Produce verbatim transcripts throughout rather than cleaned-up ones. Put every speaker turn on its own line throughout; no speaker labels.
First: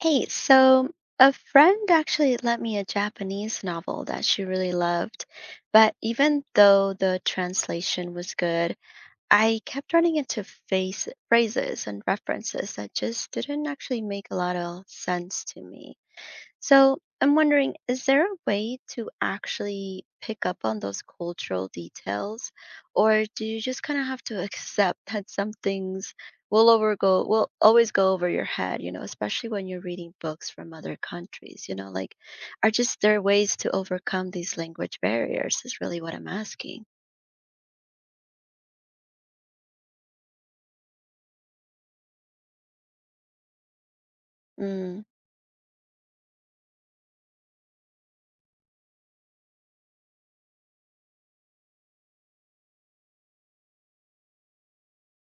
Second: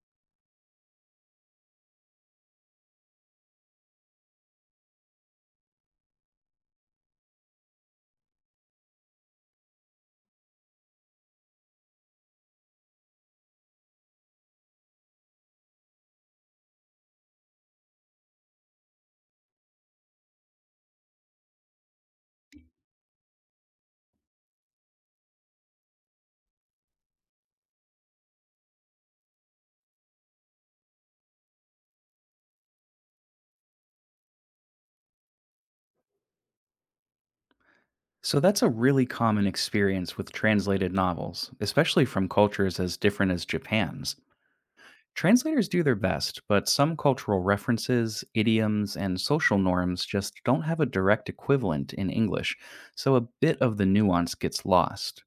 Hey, so a friend actually lent me a Japanese novel that she really loved, but even though the translation was good, I kept running into face phrases and references that just didn't actually make a lot of sense to me. So I'm wondering, is there a way to actually pick up on those cultural details, or do you just kind of have to accept that some things will over go will always go over your head, you know, especially when you're reading books from other countries, you know, like are just there ways to overcome these language barriers is really what I'm asking.
So that's a really common experience with translated novels, especially from cultures as different as Japan's.
Mm,
Translators do their best, but some cultural references, idioms, and social norms just don't have a direct equivalent in English, so a bit of the nuance gets lost.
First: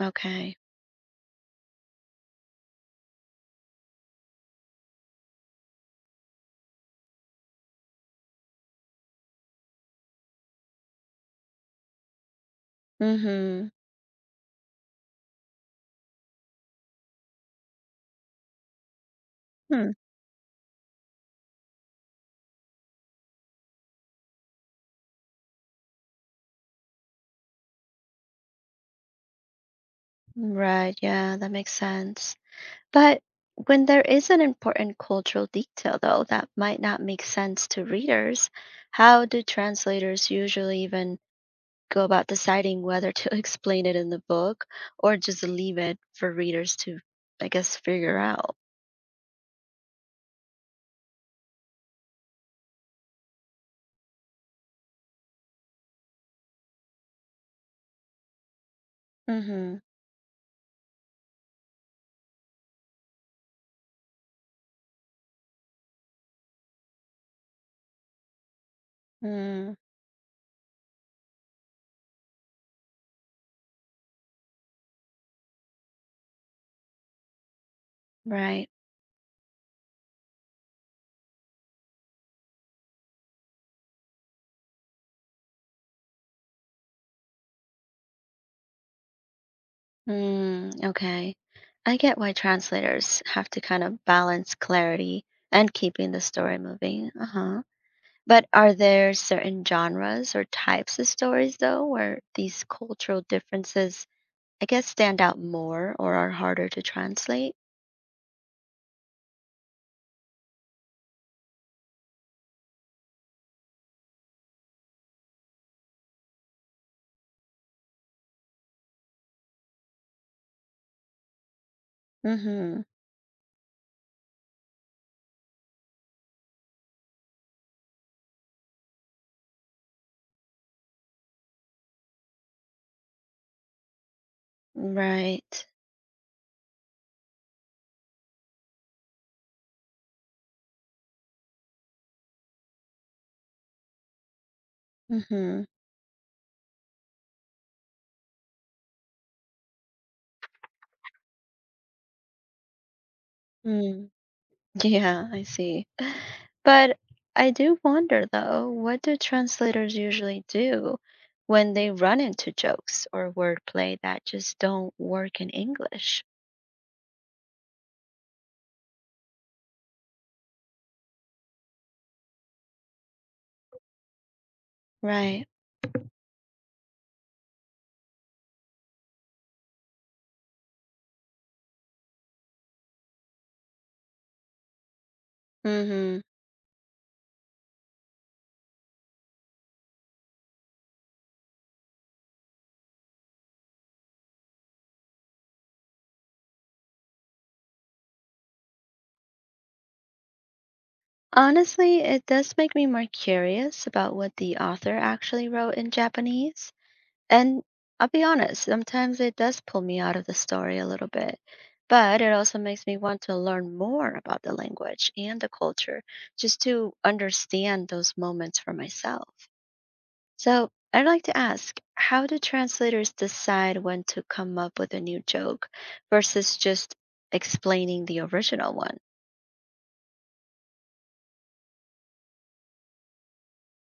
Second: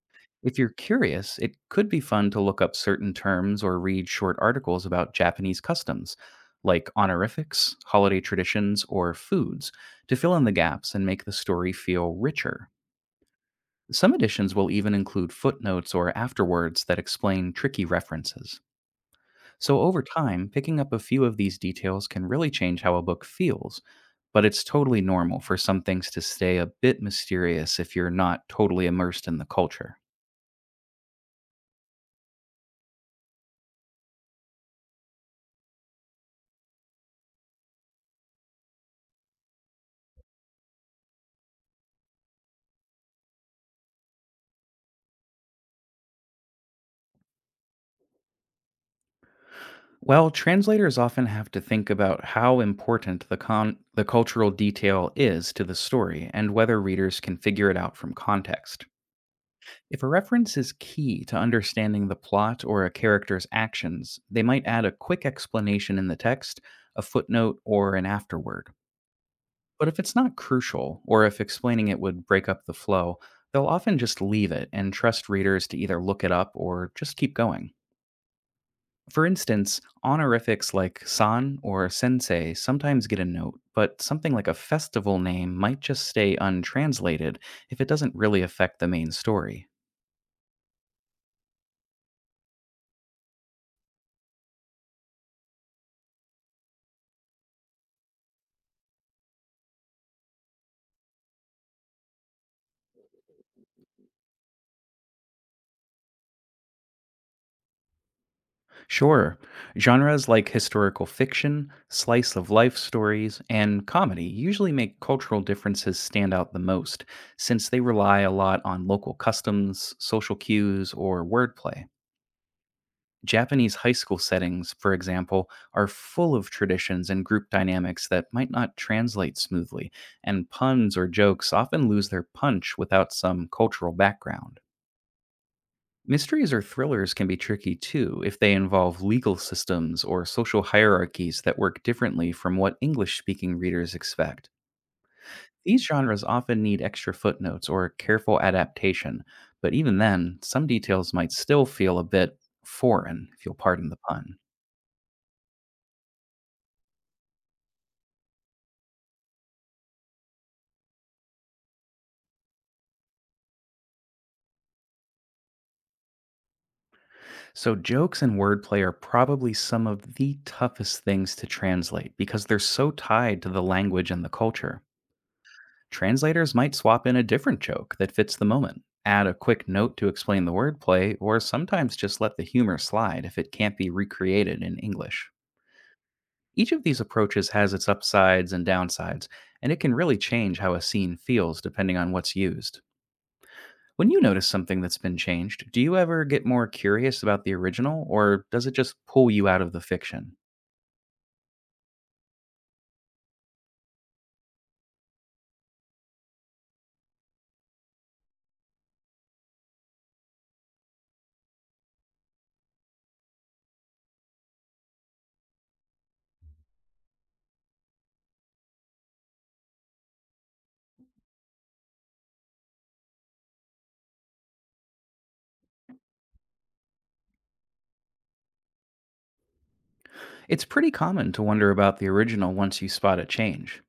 okay.
If you're curious, it could be fun to look up certain terms or read short articles about Japanese customs, like honorifics, holiday traditions, or foods, to fill in the gaps and make the story feel richer.
Mm-hmm.
Some editions will even include footnotes or afterwords that explain tricky references. So,
Hmm.
over time, picking up a few of these details can really change how a book feels, but it's totally normal for some things to stay a bit mysterious if you're not totally immersed in the culture.
Right. Yeah, that makes sense. But when there is an important cultural detail, though, that might not make sense to readers, how do translators usually even go about deciding whether to explain it in the book or just leave it for readers to, I guess, figure out?
Well, translators often have to think about how important the, con- the cultural detail is to the story and whether readers can figure it out from context.
Mm-hmm.
If a reference is key to understanding the plot or a character's actions, they might add a quick explanation in the text, a footnote, or an afterword.
Mm,
But if it's not crucial, or if explaining it would break up the flow, they'll often just leave it and trust readers to either look it up or just keep going.
right.
For instance, honorifics like san or sensei sometimes get a note, but something like a festival name might just stay untranslated if it doesn't really affect the main story.
Mm, okay. I get why translators have to kind of balance clarity and keeping the story moving. Uh huh. But are there certain genres or types of stories, though, where these cultural differences, I guess, stand out more or are harder to translate?
Sure. Genres like historical fiction, slice of life stories, and comedy usually make cultural differences stand out the most, since they rely a lot on local customs, social cues, or wordplay.
Mm-hmm.
Japanese high school settings, for example, are full of traditions and group dynamics that might not translate smoothly, and puns or jokes often lose their punch without some cultural background.
Right.
Mysteries or thrillers can be tricky too if they involve legal systems or social hierarchies that work differently from what English speaking readers expect.
Mm-hmm.
These genres often need extra footnotes or careful adaptation, but even then, some details might still feel a bit foreign, if you'll pardon the
Mm.
pun.
Yeah, I see. But I do wonder, though, what do translators usually do when they run into jokes or wordplay that just don't work in English?
So, jokes and wordplay are probably some of the toughest things to translate because they're so tied to the language and the culture.
Right.
Translators might swap in a different joke that fits the moment, add a quick note to explain the wordplay, or sometimes just let the humor slide if it can't be recreated in English.
Mm-hmm.
Each of these approaches has its upsides and downsides, and it can really change how a scene feels depending on what's used. When you notice something that's been changed, do you ever get more curious about the original, or does it just pull you out of the fiction?
Honestly, it does make me more curious about what the author actually wrote in Japanese. And I'll be honest, sometimes it does pull me out of the story a little bit. But it also makes me want to learn more about the language and the culture just to understand those moments for myself. So I'd like to ask, how do translators decide when to come up with a new joke versus just explaining the original one?
It's pretty common to wonder about the original once you spot a change.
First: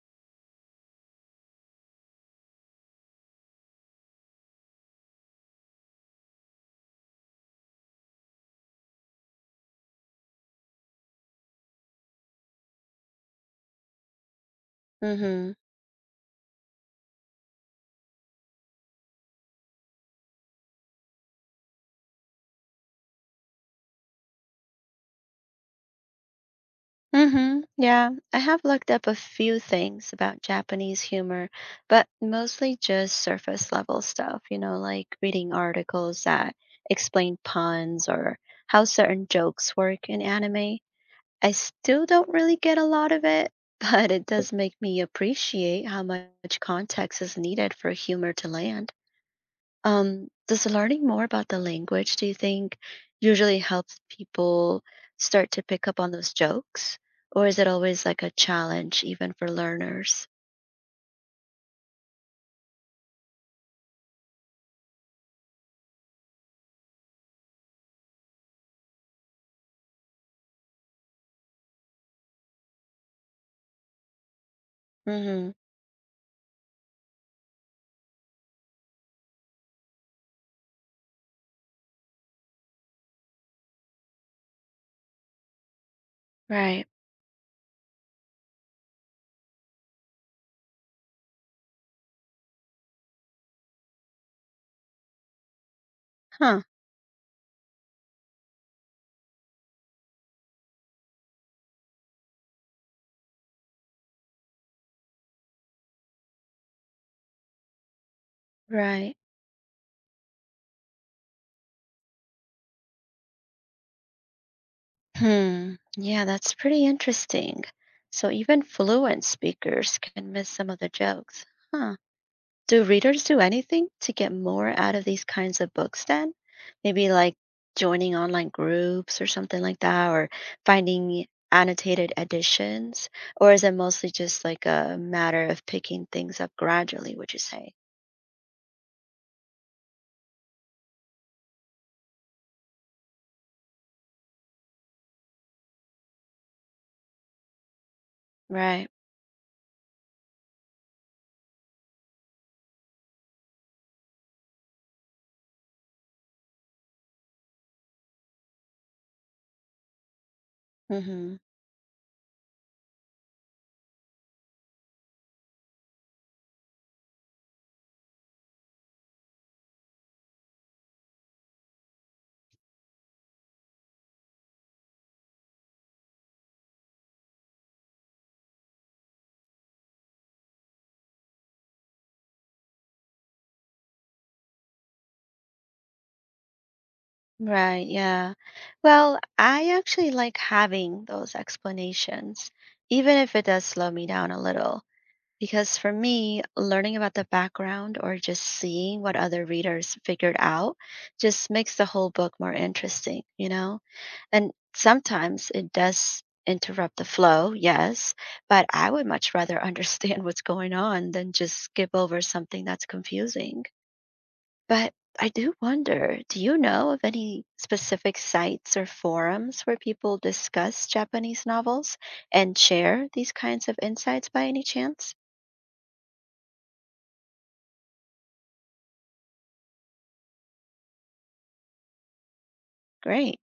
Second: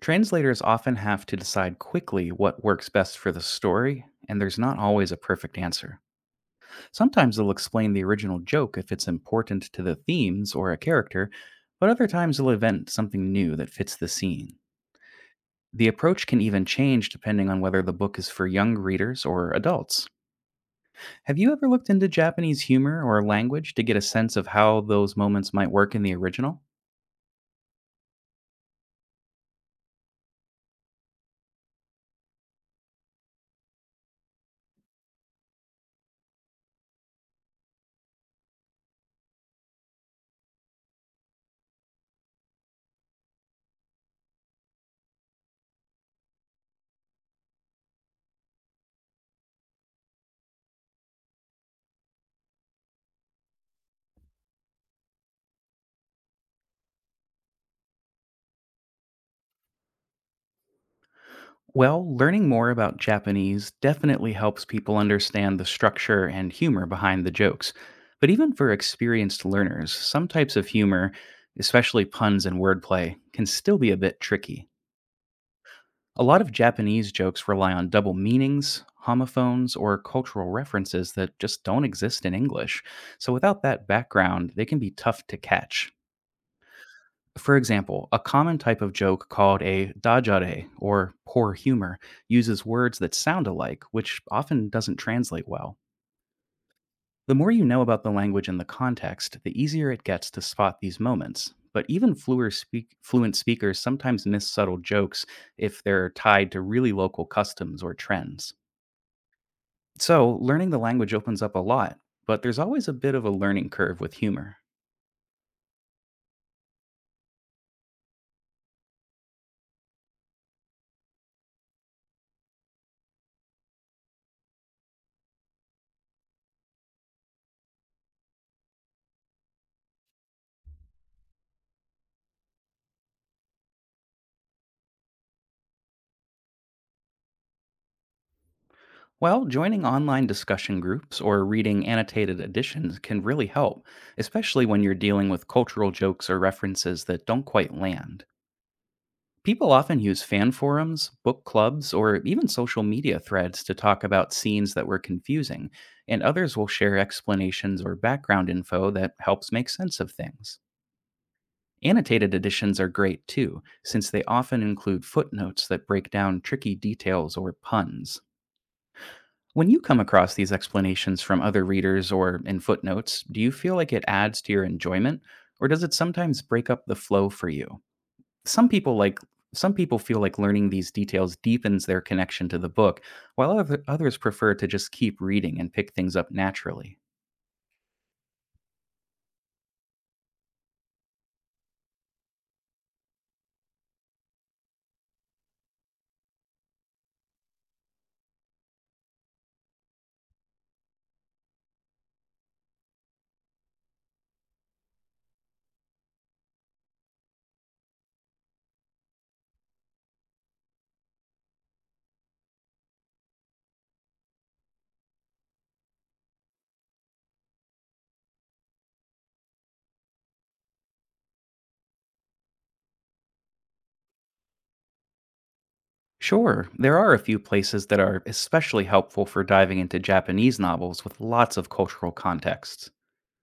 Translators often have to decide quickly what works best for the story, and there's not always a perfect answer. Sometimes they'll explain the original joke if it's important to the themes or a character, but other times they'll invent something new that fits the scene.
Mm-hmm.
The approach can even change depending on whether the book is for young readers or adults. Have you ever looked into Japanese humor or language to get a sense of how those moments might work in the original?
Mm-hmm. Yeah, I have looked up a few things about Japanese humor, but mostly just surface level stuff, you know, like reading articles that explain puns or how certain jokes work in anime. I still don't really get a lot of it, but it does make me appreciate how much context is needed for humor to land. Um, does learning more about the language, do you think, usually helps people start to pick up on those jokes? Or is it always like a challenge, even for learners?
Well, learning more about Japanese definitely helps people understand the structure and humor behind the jokes. But even for experienced learners, some types of humor, especially puns and wordplay, can still be a bit tricky.
Hmm.
A lot of Japanese jokes rely on double meanings, homophones, or cultural references that just don't exist in English. So without that background, they can be tough to catch.
Right.
For example, a common type of joke called a dajare, or poor humor, uses words that sound alike, which often doesn't translate well.
Huh.
The more you know about the language and the context, the easier it gets to spot these moments. But even fluer speak- fluent speakers sometimes miss subtle jokes if they're tied to really local customs or trends.
Right.
So, learning the language opens up a lot, but there's always a bit of a learning curve with humor.
Hmm. Yeah, that's pretty interesting. So even fluent speakers can miss some of the jokes. Huh. Do readers do anything to get more out of these kinds of books then? Maybe like joining online groups or something like that, or finding annotated editions? Or is it mostly just like a matter of picking things up gradually, would you say?
Well, joining online discussion groups or reading annotated editions can really help, especially when you're dealing with cultural jokes or references that don't quite land.
Right.
People often use fan forums, book clubs, or even social media threads to talk about scenes that were confusing, and others will share explanations or background info that helps make sense of things.
Mm-hmm.
Annotated editions are great too, since they often include footnotes that break down tricky details or puns. When you come across these explanations from other readers or in footnotes, do you feel like it adds to your enjoyment or does it sometimes break up the flow for you? Some people like some people feel like learning these details deepens their connection to the book, while other, others prefer to just keep reading and pick things up naturally.
Right. Yeah. Well, I actually like having those explanations, even if it does slow me down a little. Because for me, learning about the background or just seeing what other readers figured out just makes the whole book more interesting, you know? And sometimes it does interrupt the flow, yes, but I would much rather understand what's going on than just skip over something that's confusing. But I do wonder, do you know of any specific sites or forums where people discuss Japanese novels and share these kinds of insights by any chance?
Sure, there are a few places that are especially helpful for diving into Japanese novels with lots of cultural contexts.
Great.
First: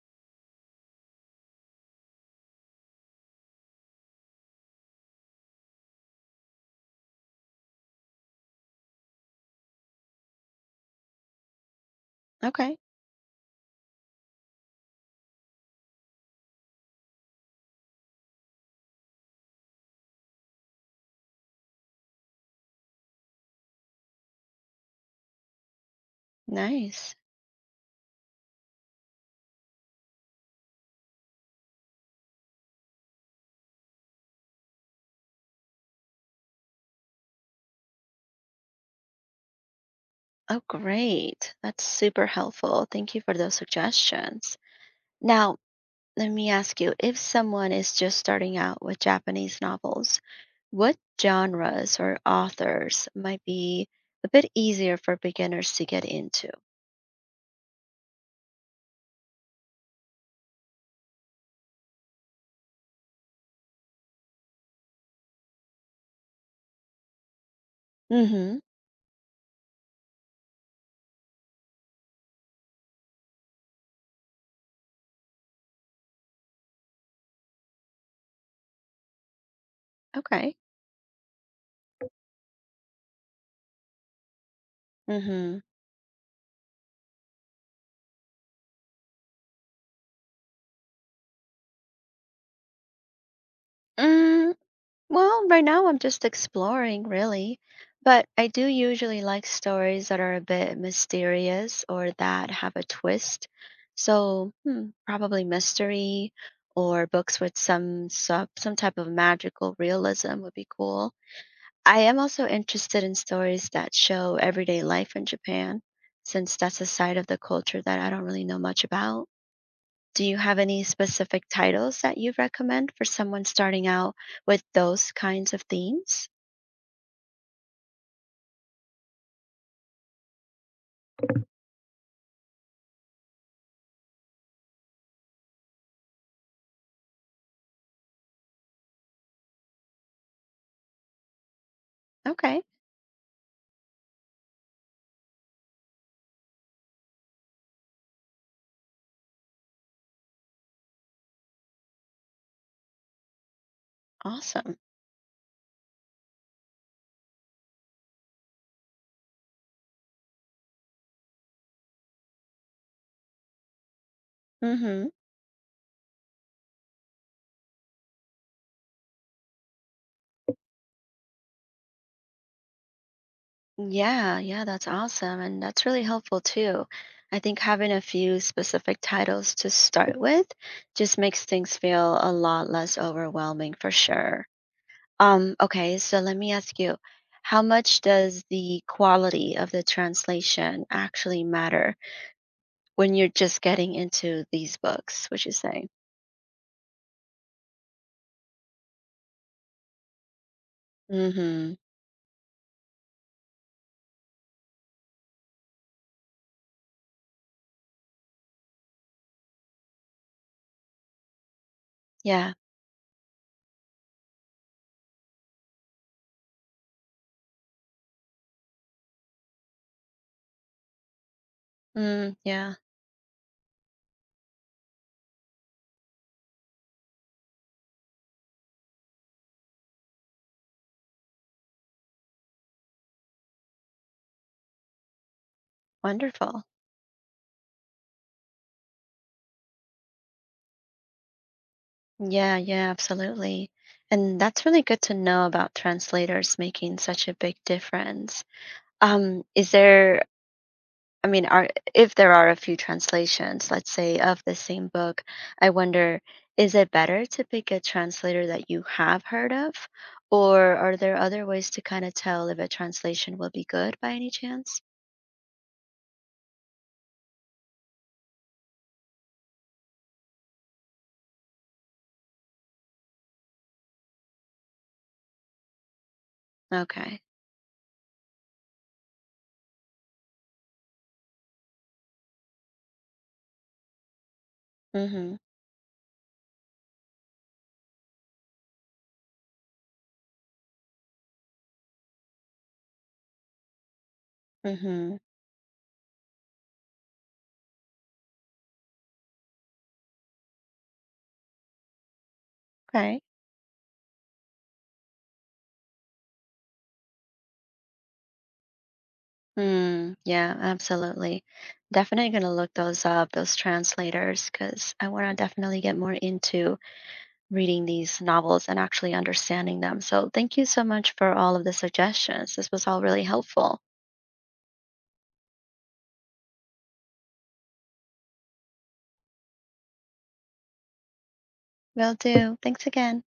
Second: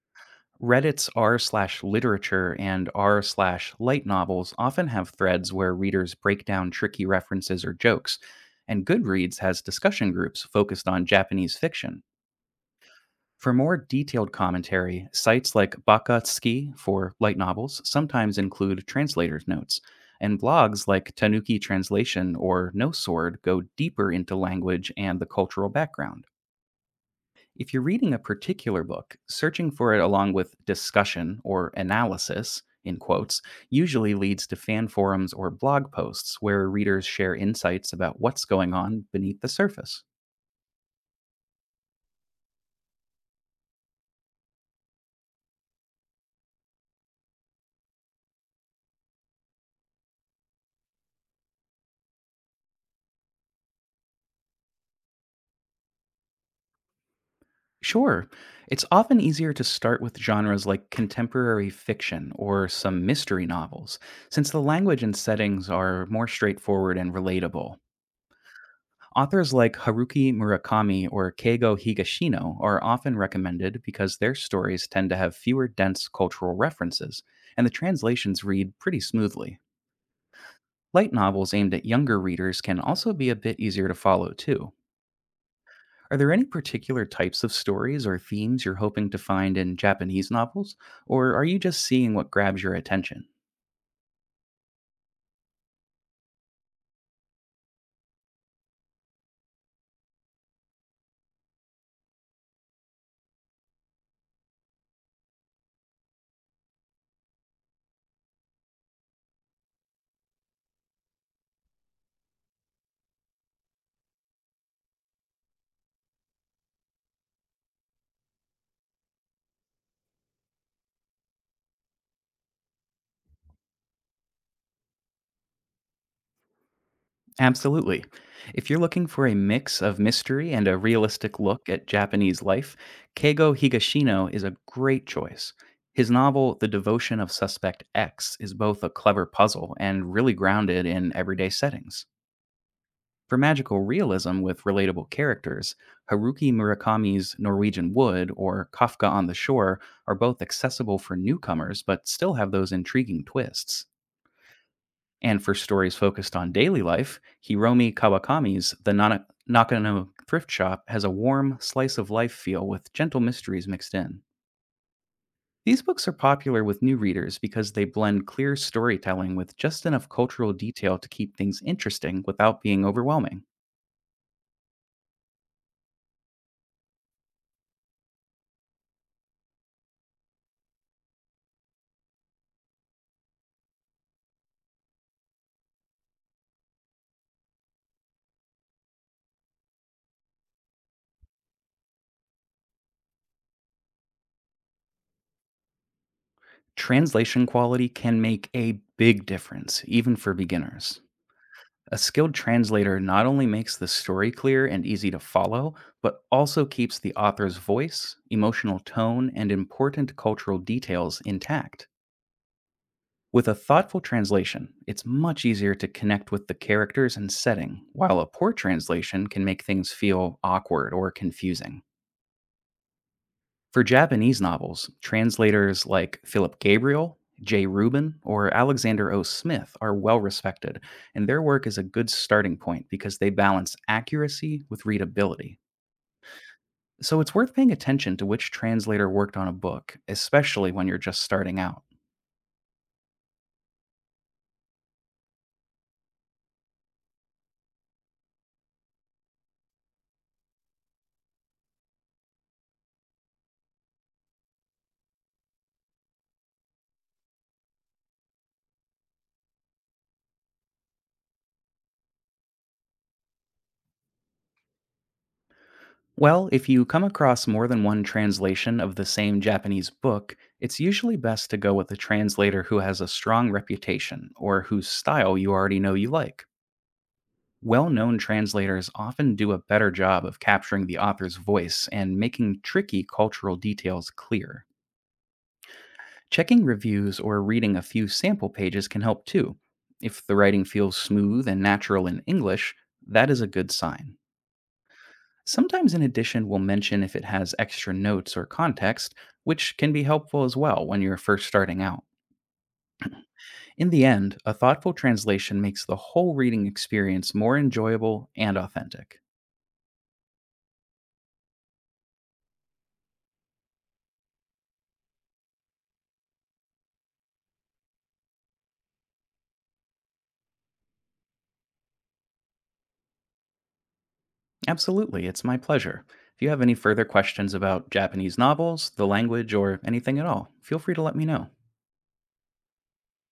Reddit's r slash literature and r slash light novels often have threads where readers break down tricky references or jokes, and Goodreads has discussion groups focused on Japanese fiction.
Okay,
For more detailed commentary, sites like Bakatsuki for light novels sometimes include translators' notes, and blogs like Tanuki Translation or No Sword go deeper into language and the cultural background.
nice.
If you're reading a particular book, searching for it along with discussion or analysis, in quotes, usually leads to fan forums or blog posts where readers share insights about what's going on beneath the surface.
Oh, great. That's super helpful. Thank you for those suggestions. Now, let me ask you, if someone is just starting out with Japanese novels, what genres or authors might be a bit easier for beginners to get into?
Sure, it's often easier to start with genres like contemporary fiction or some mystery novels, since the language and settings are more straightforward and relatable.
Mm-hmm.
Authors like Haruki Murakami or Keigo Higashino are often recommended because their stories tend to have fewer dense cultural references, and the translations read pretty smoothly.
Okay.
Light novels aimed at younger readers can also be a bit easier to follow, too.
Mm-hmm.
Are there any particular types of stories or themes you're hoping to find in Japanese novels, or are you just seeing what grabs your attention?
Mm, well, right now I'm just exploring, really. But I do usually like stories that are a bit mysterious or that have a twist. So, hmm, probably mystery or books with some sub, some type of magical realism would be cool. I am also interested in stories that show everyday life in Japan, since that's a side of the culture that I don't really know much about. Do you have any specific titles that you recommend for someone starting out with those kinds of themes?
Absolutely. If you're looking for a mix of mystery and a realistic look at Japanese life, Keigo Higashino is a great choice. His novel, The Devotion of Suspect X, is both a clever puzzle and really grounded in everyday settings.
Okay,
For magical realism with relatable characters, Haruki Murakami's Norwegian Wood or Kafka on the Shore are both accessible for newcomers but still have those intriguing twists.
awesome.
And for stories focused on daily life, Hiromi Kawakami's The Nana- Nakano Thrift Shop has a warm, slice of life feel with gentle mysteries mixed in.
Hmm.
These books are popular with new readers because they blend clear storytelling with just enough cultural detail to keep things interesting without being overwhelming.
Yeah, yeah, that's awesome. And that's really helpful too. I think having a few specific titles to start with just makes things feel a lot less overwhelming for sure. Um, okay, so let me ask you, how much does the quality of the translation actually matter when you're just getting into these books, would you say?
Translation quality can make a big difference, even for beginners.
Mm-hmm.
A skilled translator not only makes the story clear and easy to follow, but also keeps the author's voice, emotional tone, and important cultural details intact.
Yeah.
With a thoughtful translation, it's much easier to connect with the characters and setting, while a poor translation can make things feel awkward or confusing.
Mm, yeah.
For Japanese novels, translators like Philip Gabriel, J. Rubin, or Alexander O. Smith are well respected, and their work is a good starting point because they balance accuracy with readability.
Wonderful.
So it's worth paying attention to which translator worked on a book, especially when you're just starting out.
Yeah, yeah, absolutely. And that's really good to know about translators making such a big difference. Um, is there, I mean, are If there are a few translations, let's say, of the same book, I wonder, is it better to pick a translator that you have heard of, or are there other ways to kind of tell if a translation will be good by any chance?
Well, if you come across more than one translation of the same Japanese book, it's usually best to go with a translator who has a strong reputation or whose style you already know you like.
Okay.
Well known translators often do a better job of capturing the author's voice and making tricky cultural details clear.
Mm-hmm.
Checking reviews or reading a few sample pages can help too. If the writing feels smooth and natural in English, that is a good sign.
Mm-hmm.
Sometimes, in addition, we'll mention if it has extra notes or context, which can be helpful as well when you're first starting out.
Okay.
In the end, a thoughtful translation makes the whole reading experience more enjoyable and authentic.
Hmm. Yeah, absolutely. Definitely going to look those up, those translators, because I want to definitely get more into reading these novels and actually understanding them. So thank you so much for all of the suggestions. This was all really helpful.
Absolutely, it's my pleasure. If you have any further questions about Japanese novels, the language, or anything at all, feel free to let me know.
Will do. Thanks again.